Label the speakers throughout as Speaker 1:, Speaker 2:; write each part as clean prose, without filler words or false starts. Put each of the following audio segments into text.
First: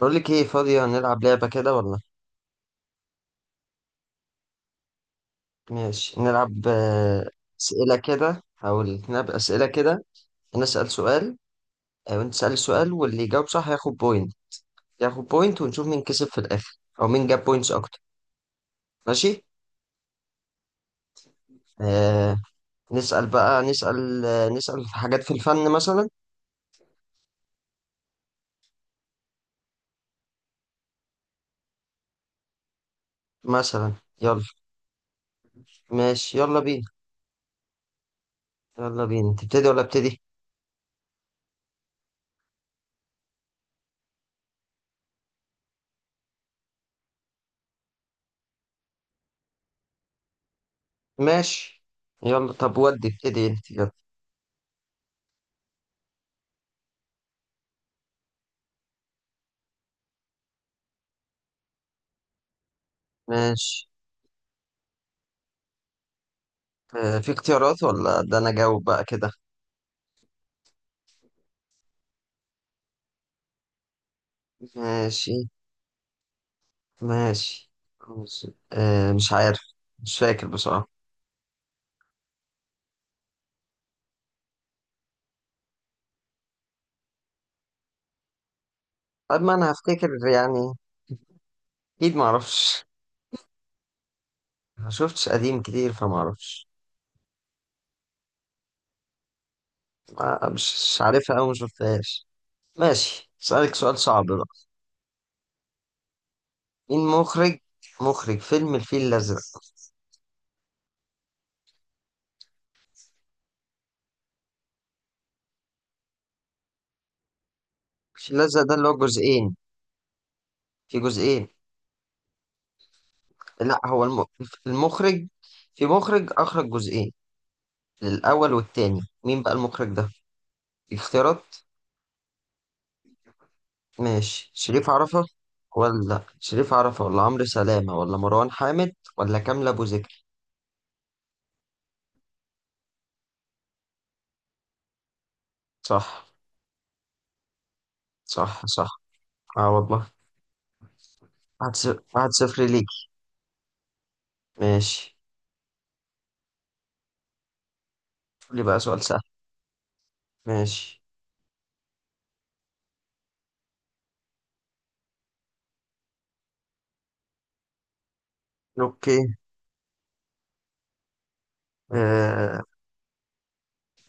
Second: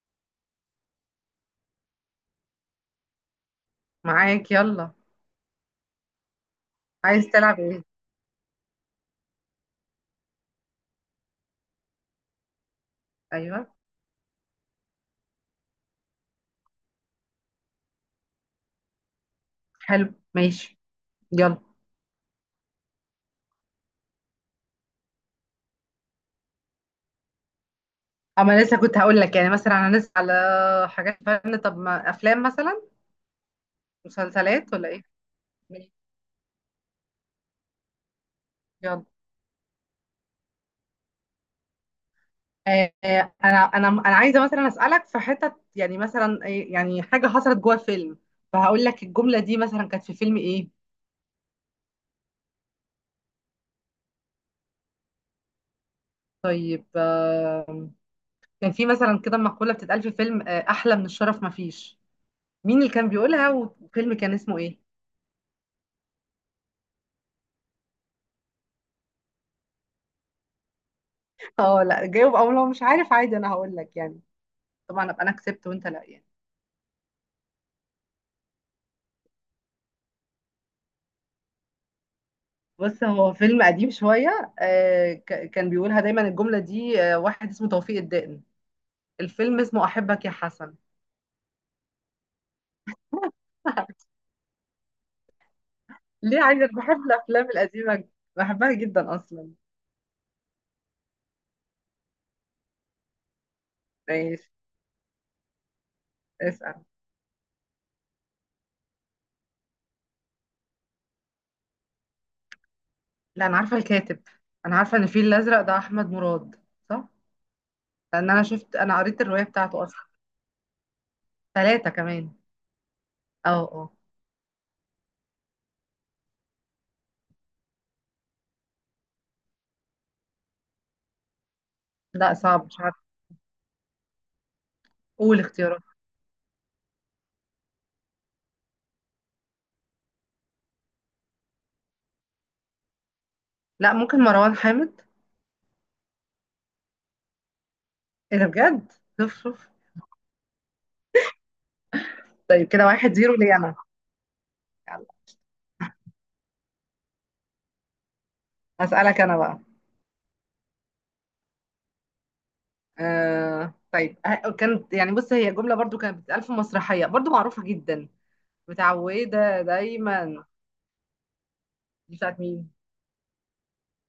Speaker 1: بقول لك ايه، فاضية نلعب لعبة كده ولا؟
Speaker 2: معاك، يلا.
Speaker 1: ماشي نلعب.
Speaker 2: عايز تلعب ايه؟
Speaker 1: أسئلة كده. هقول نلعب أسئلة كده. أنا أسأل سؤال وأنت تسأل سؤال واللي يجاوب
Speaker 2: ايوه.
Speaker 1: صح ياخد بوينت. ياخد بوينت ونشوف مين كسب في الآخر أو مين جاب بوينتس أكتر. ماشي.
Speaker 2: حلو، ماشي. يلا.
Speaker 1: آه نسأل بقى، نسأل نسأل في حاجات في الفن مثلا.
Speaker 2: اما لسه كنت هقول لك يعني مثلا انا لسه على حاجات فن. طب ما افلام مثلا؟
Speaker 1: مثلا يلا.
Speaker 2: مسلسلات ولا ايه؟ ماشي.
Speaker 1: ماشي يلا بينا. يلا
Speaker 2: يلا.
Speaker 1: بينا، تبتدي ولا ابتدي؟
Speaker 2: انا عايزه مثلا اسالك في حتت، يعني مثلا يعني حاجه حصلت جوه فيلم، فهقول لك الجمله دي مثلا كانت في فيلم ايه.
Speaker 1: ماشي يلا، طب ودي ابتدي انت. يلا.
Speaker 2: طيب. كان في مثلا كده مقوله بتتقال في فيلم، احلى من الشرف مفيش. مين اللي كان بيقولها
Speaker 1: ماشي.
Speaker 2: والفيلم كان اسمه ايه؟
Speaker 1: في اختيارات ولا ده انا جاوب بقى كده؟
Speaker 2: اه لا جاوب، او لو مش عارف عادي انا هقول لك يعني. طبعا ابقى انا
Speaker 1: ماشي
Speaker 2: كسبت وانت لا يعني.
Speaker 1: ماشي ماشي. آه، مش عارف. مش فاكر بصراحة.
Speaker 2: بص، هو فيلم قديم شويه. كان بيقولها دايما الجمله دي، واحد اسمه توفيق الدقن.
Speaker 1: طب ما
Speaker 2: الفيلم
Speaker 1: أنا
Speaker 2: اسمه
Speaker 1: هفتكر
Speaker 2: احبك يا
Speaker 1: يعني،
Speaker 2: حسن.
Speaker 1: أكيد معرفش. ما شفتش قديم كتير
Speaker 2: ليه؟ عايزه،
Speaker 1: فمعرفش.
Speaker 2: بحب الافلام القديمه، بحبها جدا اصلا.
Speaker 1: مش عارفها أو مشفتهاش. ماشي، أسألك سؤال صعب بقى.
Speaker 2: ماشي، اسال.
Speaker 1: مين مخرج، مخرج فيلم الفيل الأزرق؟
Speaker 2: لا انا عارفه الكاتب، انا عارفه ان الفيل الازرق ده احمد مراد، صح؟ لان
Speaker 1: الفيل
Speaker 2: انا
Speaker 1: الأزرق ده
Speaker 2: شفت،
Speaker 1: اللي هو
Speaker 2: انا قريت الروايه
Speaker 1: جزئين،
Speaker 2: بتاعته اصلا.
Speaker 1: في جزئين.
Speaker 2: ثلاثه كمان. اه
Speaker 1: لا
Speaker 2: اه.
Speaker 1: هو الم... المخرج، في مخرج أخرج جزئين، الأول والتاني، مين بقى المخرج ده؟ اختيارات.
Speaker 2: لا صعب، مش عارفه.
Speaker 1: ماشي، شريف عرفة.
Speaker 2: قول اختيارات.
Speaker 1: ولا شريف عرفة ولا عمرو سلامة ولا مروان حامد ولا كامل أبو زكي؟
Speaker 2: لا، ممكن مروان حامد.
Speaker 1: صح.
Speaker 2: ايه ده
Speaker 1: صح صح.
Speaker 2: بجد! شوف شوف.
Speaker 1: اه والله. واحد صفر، واحد صفر
Speaker 2: طيب كده
Speaker 1: ليك.
Speaker 2: واحد زيرو ليا انا. يلا،
Speaker 1: ماشي، قول لي بقى سؤال سهل.
Speaker 2: هسألك انا بقى.
Speaker 1: ماشي.
Speaker 2: طيب، كانت يعني، بص، هي جملة برضو كانت بتتقال في مسرحية برضو معروفة جدا،
Speaker 1: اوكي.
Speaker 2: متعودة دايما. دي بتاعت
Speaker 1: آه.
Speaker 2: مين؟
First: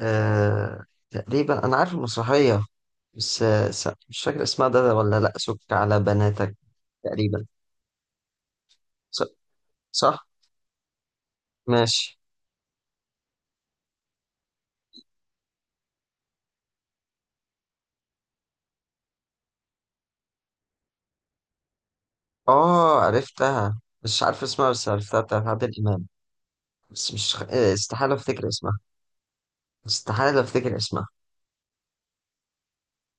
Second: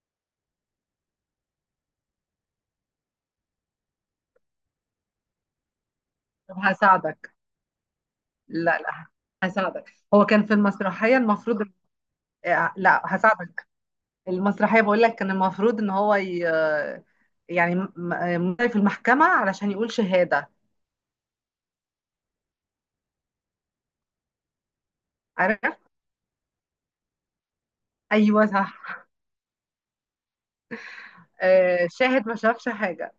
Speaker 1: آه. تقريبا انا عارف المسرحية، بس مش فاكر اسمها ده ولا لا، سك على
Speaker 2: طب
Speaker 1: بناتك.
Speaker 2: هساعدك.
Speaker 1: تقريبا.
Speaker 2: لا لا،
Speaker 1: ص-
Speaker 2: هساعدك، هو
Speaker 1: صح.
Speaker 2: كان في المسرحية المفروض.
Speaker 1: ماشي.
Speaker 2: لا هساعدك. المسرحية بقول لك كان المفروض ان هو ي... آه، يعني في المحكمة علشان يقول شهادة.
Speaker 1: اه عرفتها، مش عارف اسمها بس عرفتها، بتاعت
Speaker 2: عارف.
Speaker 1: عادل امام. بس مش استحالة
Speaker 2: ايوه
Speaker 1: افتكر اسمها.
Speaker 2: صح.
Speaker 1: استحالة أفتكر اسمها.
Speaker 2: شاهد ما شافش حاجة.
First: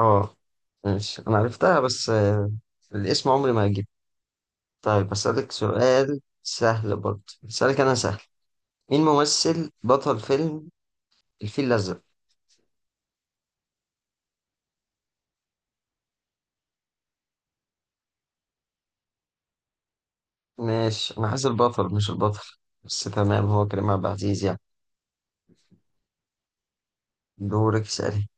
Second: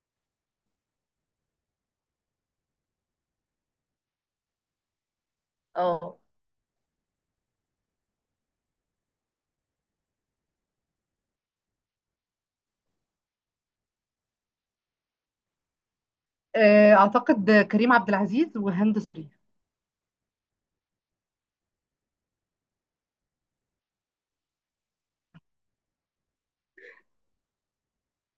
Speaker 1: اه. ماشي، أنا عرفتها بس الاسم عمري ما هجيبه. طيب أسألك
Speaker 2: اه.
Speaker 1: سؤال سهل برضه، أسألك أنا سهل. مين ممثل بطل فيلم الفيل الأزرق؟
Speaker 2: اعتقد كريم عبد العزيز وهند صبري.
Speaker 1: ماشي، أنا عايز البطل مش البطل، بس تمام هو كريم عبد العزيز يعني. دورك اسألي.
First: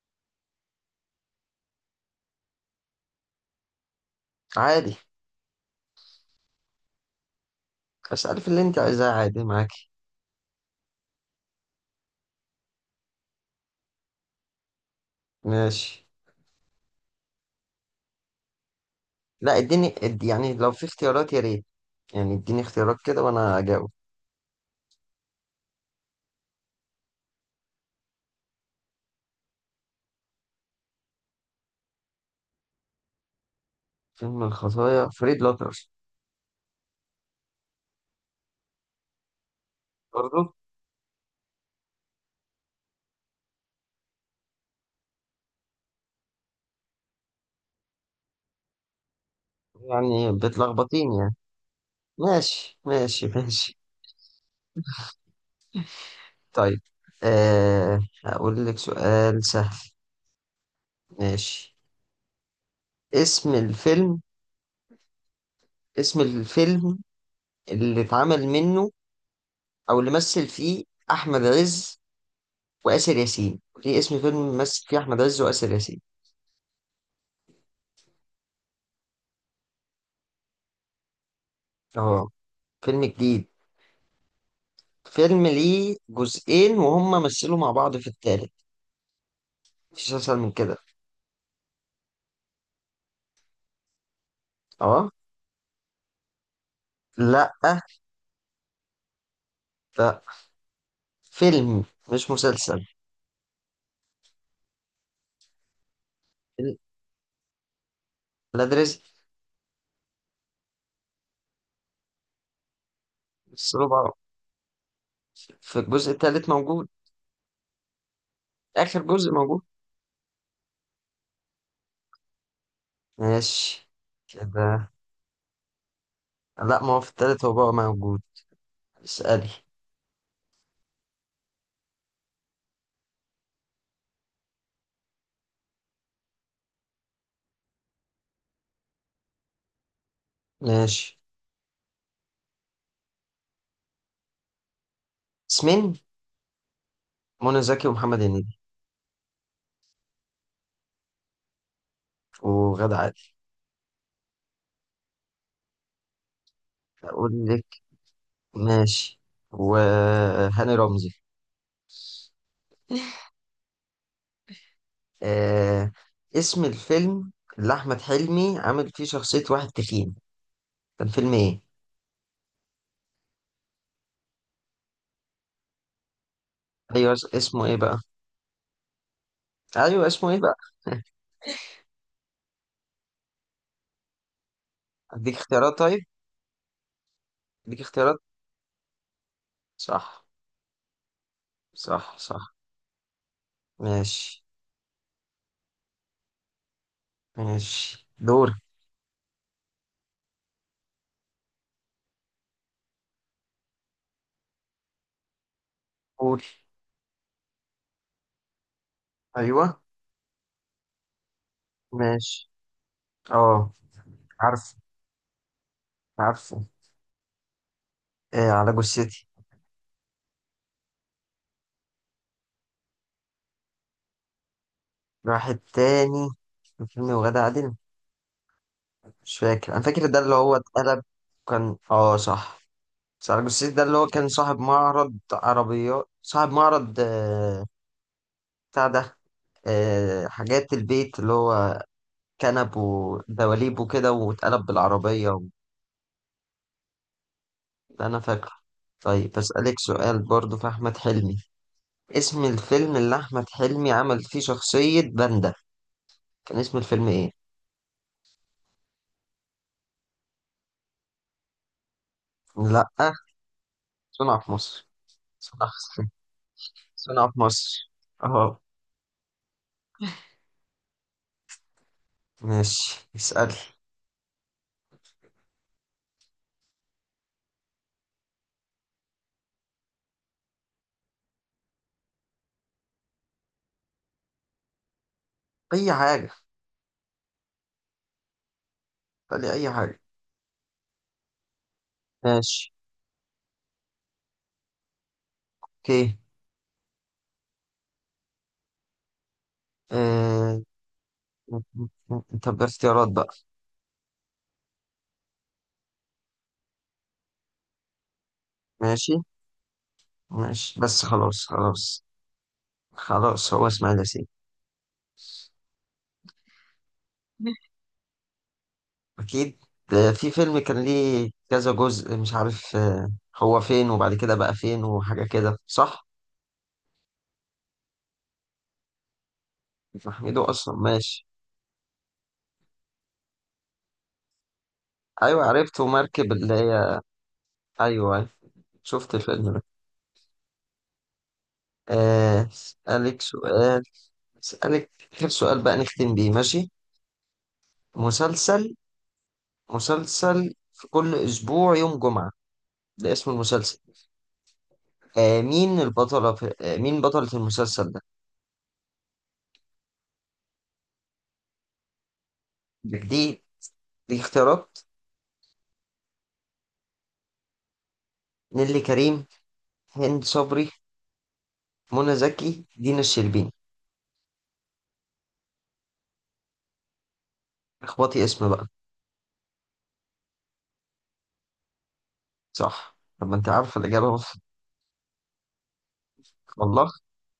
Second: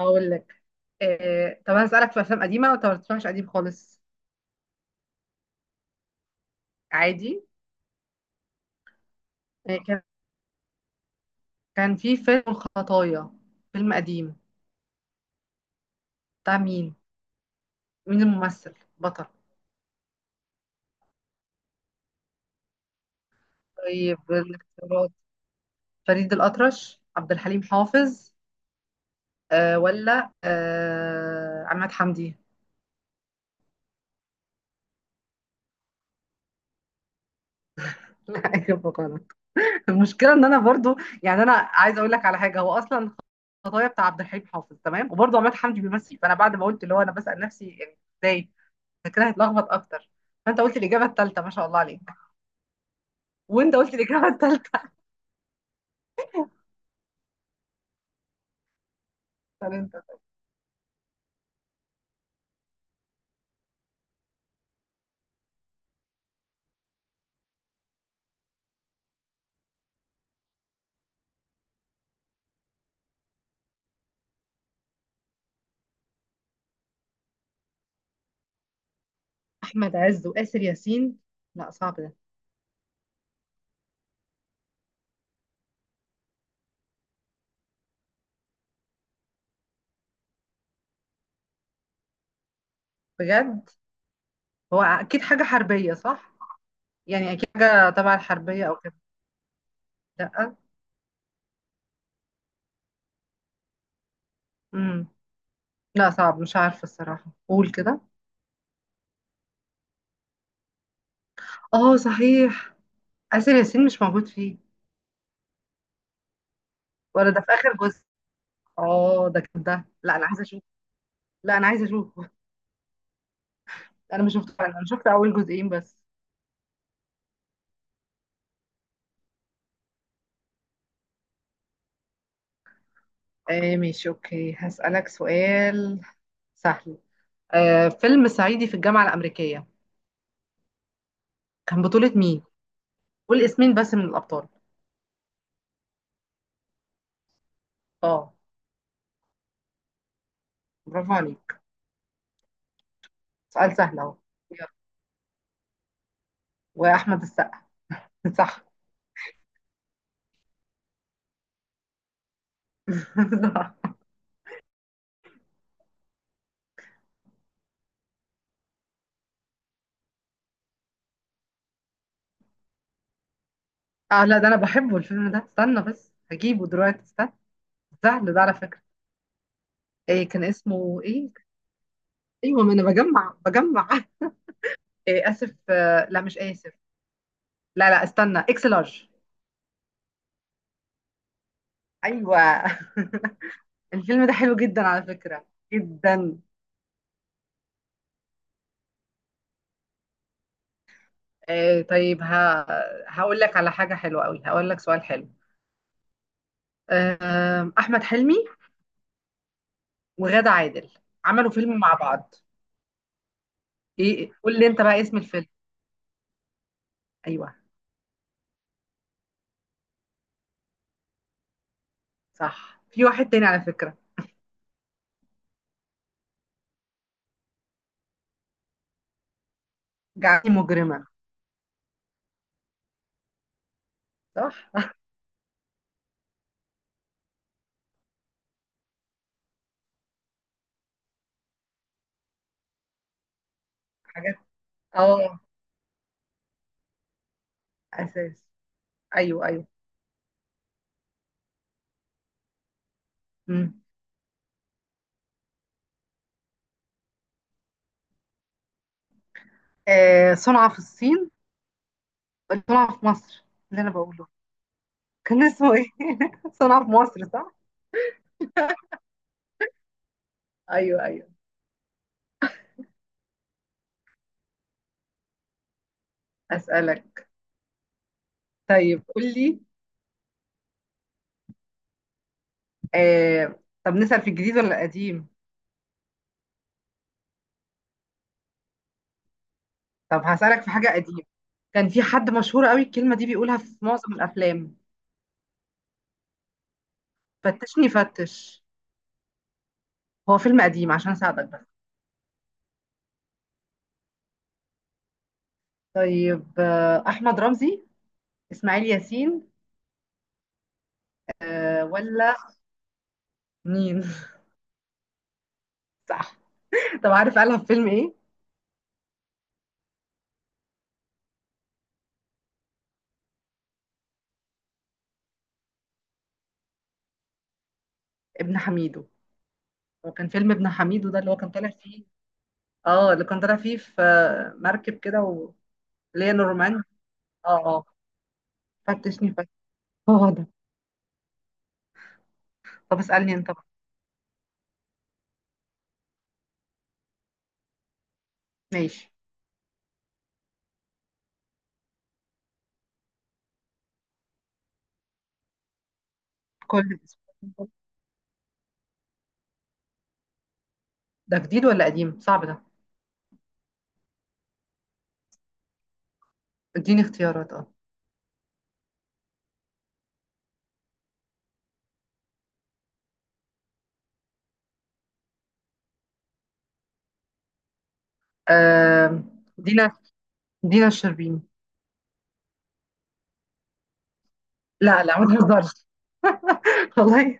Speaker 2: اقول لك. طب انا اسالك في افلام قديمه، طب ما تسمعش قديم خالص؟
Speaker 1: عادي،
Speaker 2: عادي.
Speaker 1: اسألي في اللي أنت عايزاه، عادي
Speaker 2: آه،
Speaker 1: معاكي.
Speaker 2: كان كان في فيلم خطايا، فيلم قديم،
Speaker 1: ماشي.
Speaker 2: بتاع مين؟ مين الممثل بطل؟
Speaker 1: لا اديني يعني لو في اختيارات يا ريت، يعني اديني اختيارات كده وأنا أجاوب.
Speaker 2: طيب الاختيارات: فريد الأطرش، عبد الحليم حافظ، ولا عماد حمدي.
Speaker 1: فيلم الخطايا فريد لوتر.
Speaker 2: اجيب غلط. المشكله ان
Speaker 1: برضه؟
Speaker 2: انا برضو يعني، انا عايزه اقول لك على حاجه، هو اصلا خطايا بتاع عبد الحليم حافظ تمام وبرضه عماد حمدي بيمثل، فانا بعد ما قلت اللي هو انا بسأل نفسي يعني ازاي، فكرة هتلخبط اكتر.
Speaker 1: يعني
Speaker 2: فانت قلت الاجابه
Speaker 1: بتلخبطيني يعني.
Speaker 2: الثالثه، ما شاء الله عليك.
Speaker 1: ماشي ماشي
Speaker 2: وانت
Speaker 1: ماشي.
Speaker 2: قلت الاجابه الثالثه.
Speaker 1: طيب، هقول لك سؤال سهل.
Speaker 2: انت.
Speaker 1: ماشي. اسم الفيلم، اسم الفيلم اللي اتعمل منه او اللي مثل فيه احمد عز واسر ياسين. ليه اسم فيلم مثل فيه احمد عز واسر ياسين؟
Speaker 2: احمد عز وآسر ياسين؟ لا صعب ده.
Speaker 1: اه فيلم جديد، فيلم ليه جزئين وهم مثلوا مع بعض في التالت. مفيش اسهل من كده.
Speaker 2: بجد، هو
Speaker 1: اه.
Speaker 2: اكيد حاجه حربيه صح؟ يعني اكيد
Speaker 1: لا
Speaker 2: حاجه تبع الحربيه او كده.
Speaker 1: لا.
Speaker 2: لا.
Speaker 1: فيلم، مش مسلسل.
Speaker 2: امم لا صعب، مش عارفه الصراحه، قول كده.
Speaker 1: لا ده رزق.
Speaker 2: اه صحيح، آسر ياسين
Speaker 1: مثلوا
Speaker 2: مش
Speaker 1: مع بعض
Speaker 2: موجود فيه.
Speaker 1: في الجزء التالت موجود.
Speaker 2: ولا ده في اخر جزء؟
Speaker 1: آخر
Speaker 2: اه
Speaker 1: جزء
Speaker 2: ده
Speaker 1: موجود.
Speaker 2: كده لا، انا عايزه اشوف. لا انا عايزه اشوف.
Speaker 1: ماشي
Speaker 2: انا مش شفت، انا
Speaker 1: كده.
Speaker 2: شفت اول جزئين بس.
Speaker 1: لا ما هو في التالت هو بقى موجود. اسألي.
Speaker 2: ماشي، اوكي، هسألك سؤال سهل. فيلم صعيدي في الجامعة الأمريكية،
Speaker 1: ماشي،
Speaker 2: كان بطولة مين؟ قول اسمين بس من الأبطال.
Speaker 1: اسمين. منى زكي ومحمد
Speaker 2: اه،
Speaker 1: هنيدي.
Speaker 2: برافو عليك.
Speaker 1: وغادة عادل.
Speaker 2: سؤال سهل اهو. يلا. وأحمد
Speaker 1: أقول
Speaker 2: السقا.
Speaker 1: لك.
Speaker 2: صح.
Speaker 1: ماشي. وهاني رمزي.
Speaker 2: صح.
Speaker 1: آه... اسم الفيلم اللي أحمد حلمي عامل فيه شخصية واحد تخين، كان فيلم إيه؟
Speaker 2: اه لا، ده انا بحبه الفيلم ده، استنى بس هجيبه دلوقتي،
Speaker 1: أيوه،
Speaker 2: استنى.
Speaker 1: اسمه إيه بقى؟
Speaker 2: سهل ده على فكرة.
Speaker 1: أيوه
Speaker 2: إيه
Speaker 1: اسمه إيه
Speaker 2: كان
Speaker 1: بقى؟
Speaker 2: اسمه ايه؟ ايوه ما انا بجمع. إيه
Speaker 1: أديك
Speaker 2: اسف،
Speaker 1: اختيارات طيب؟
Speaker 2: لا مش اسف.
Speaker 1: أديك
Speaker 2: لا لا
Speaker 1: اختيارات.
Speaker 2: استنى، اكس لارج.
Speaker 1: صح. صح
Speaker 2: ايوه.
Speaker 1: صح.
Speaker 2: الفيلم ده
Speaker 1: ماشي.
Speaker 2: حلو جدا على فكرة، جدا.
Speaker 1: ماشي دور.
Speaker 2: طيب، ها. هقول لك على حاجة حلوة قوي، هقول لك سؤال حلو.
Speaker 1: قول.
Speaker 2: أحمد حلمي
Speaker 1: أيوه.
Speaker 2: وغادة عادل عملوا فيلم مع بعض.
Speaker 1: ماشي. اه.
Speaker 2: ايه، قول لي
Speaker 1: عارف،
Speaker 2: انت بقى اسم الفيلم.
Speaker 1: عارفه.
Speaker 2: ايوه
Speaker 1: آه على جثتي.
Speaker 2: صح، في واحد تاني على فكرة.
Speaker 1: واحد تاني، كان فيلم وغادة عادل، مش فاكر انا، فاكر ده اللي
Speaker 2: جعلتني
Speaker 1: هو اتقلب.
Speaker 2: مجرمة.
Speaker 1: كان اه صح. بس على جثتي ده اللي هو كان صاحب
Speaker 2: صح.
Speaker 1: معرض عربيات، صاحب معرض بتاع ده، حاجات البيت، اللي هو كنب ودواليب وكده،
Speaker 2: حاجات.
Speaker 1: واتقلب بالعربية
Speaker 2: اه.
Speaker 1: و... ده انا
Speaker 2: اساس.
Speaker 1: فاكره. طيب
Speaker 2: ايوه ايوه.
Speaker 1: بسألك سؤال برضو في أحمد حلمي. اسم الفيلم اللي أحمد
Speaker 2: مم.
Speaker 1: حلمي عمل فيه شخصية باندا، كان اسم الفيلم إيه؟
Speaker 2: صنع في الصين، صنع في
Speaker 1: لأ.
Speaker 2: مصر، اللي انا بقوله.
Speaker 1: صنع في مصر.
Speaker 2: كان
Speaker 1: صنع
Speaker 2: اسمه ايه؟
Speaker 1: في
Speaker 2: صنع في مصر،
Speaker 1: صنع في
Speaker 2: صح.
Speaker 1: مصر اهو.
Speaker 2: ايوه ايوه.
Speaker 1: ماشي اسأل.
Speaker 2: اسألك. طيب قول لي. آه، طب نسأل في الجديد ولا القديم؟
Speaker 1: اي حاجة، اسألي اي حاجة.
Speaker 2: طب هسألك في حاجة قديمة. كان في حد مشهور
Speaker 1: ماشي.
Speaker 2: قوي الكلمة دي بيقولها في معظم الأفلام:
Speaker 1: اوكي.
Speaker 2: فتشني فتش. هو
Speaker 1: آه...
Speaker 2: فيلم قديم عشان أساعدك بس.
Speaker 1: طب اختيارات بقى.
Speaker 2: طيب أحمد رمزي، إسماعيل
Speaker 1: ماشي
Speaker 2: ياسين،
Speaker 1: ماشي، بس خلاص خلاص.
Speaker 2: ولا
Speaker 1: خلاص هو اسماعيل
Speaker 2: مين؟
Speaker 1: ياسين.
Speaker 2: صح. طب عارف قالها في فيلم إيه؟
Speaker 1: اكيد، في فيلم كان ليه كذا جزء مش عارف هو فين وبعد كده بقى فين وحاجة كده، صح؟
Speaker 2: ابن حميدو. هو كان
Speaker 1: محمده
Speaker 2: فيلم ابن
Speaker 1: اصلا.
Speaker 2: حميدو ده
Speaker 1: ماشي.
Speaker 2: اللي هو كان طالع فيه. اه، اللي كان طالع فيه في مركب كده
Speaker 1: ايوه
Speaker 2: و...
Speaker 1: عرفته،
Speaker 2: اللي
Speaker 1: مركب
Speaker 2: هي
Speaker 1: اللي
Speaker 2: نورمان.
Speaker 1: هي.
Speaker 2: اه اه.
Speaker 1: ايوه أيوة. شفت
Speaker 2: فتشني فتش،
Speaker 1: الفيلم ده.
Speaker 2: هو ده. طب
Speaker 1: أسألك
Speaker 2: اسألني انت بقى.
Speaker 1: سؤال. أسألك آخر سؤال بقى نختم بيه، ماشي؟ مسلسل،
Speaker 2: ماشي.
Speaker 1: مسلسل في كل أسبوع يوم جمعة، ده اسم المسلسل. آه مين البطلة في آه
Speaker 2: كل
Speaker 1: مين بطلة
Speaker 2: اسبوع؟
Speaker 1: المسلسل ده؟
Speaker 2: ده جديد ولا قديم؟ صعب ده.
Speaker 1: دي، دي اختيارات.
Speaker 2: اديني اختيارات، اه.
Speaker 1: نيللي كريم، هند صبري، منى زكي، دينا الشربيني. اخبطي اسم بقى.
Speaker 2: آم، دينا، دينا الشربيني.
Speaker 1: صح. طب ما انت عارفة الإجابة أهو.
Speaker 2: لا لا ما تهزرش.
Speaker 1: والله.
Speaker 2: والله.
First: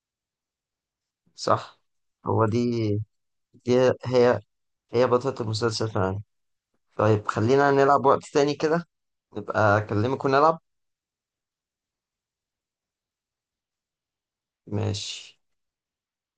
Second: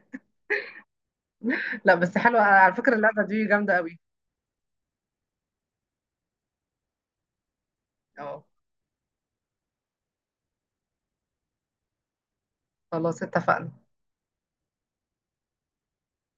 Speaker 1: صح.
Speaker 2: لا بس حلوة
Speaker 1: هو دي
Speaker 2: على فكرة اللعبة دي، جامدة
Speaker 1: دي
Speaker 2: قوي.
Speaker 1: هي هي بطلة المسلسل فعلا. طيب خلينا نلعب وقت
Speaker 2: اه،
Speaker 1: تاني كده، نبقى أكلمك ونلعب.
Speaker 2: خلاص اتفقنا.
Speaker 1: ماشي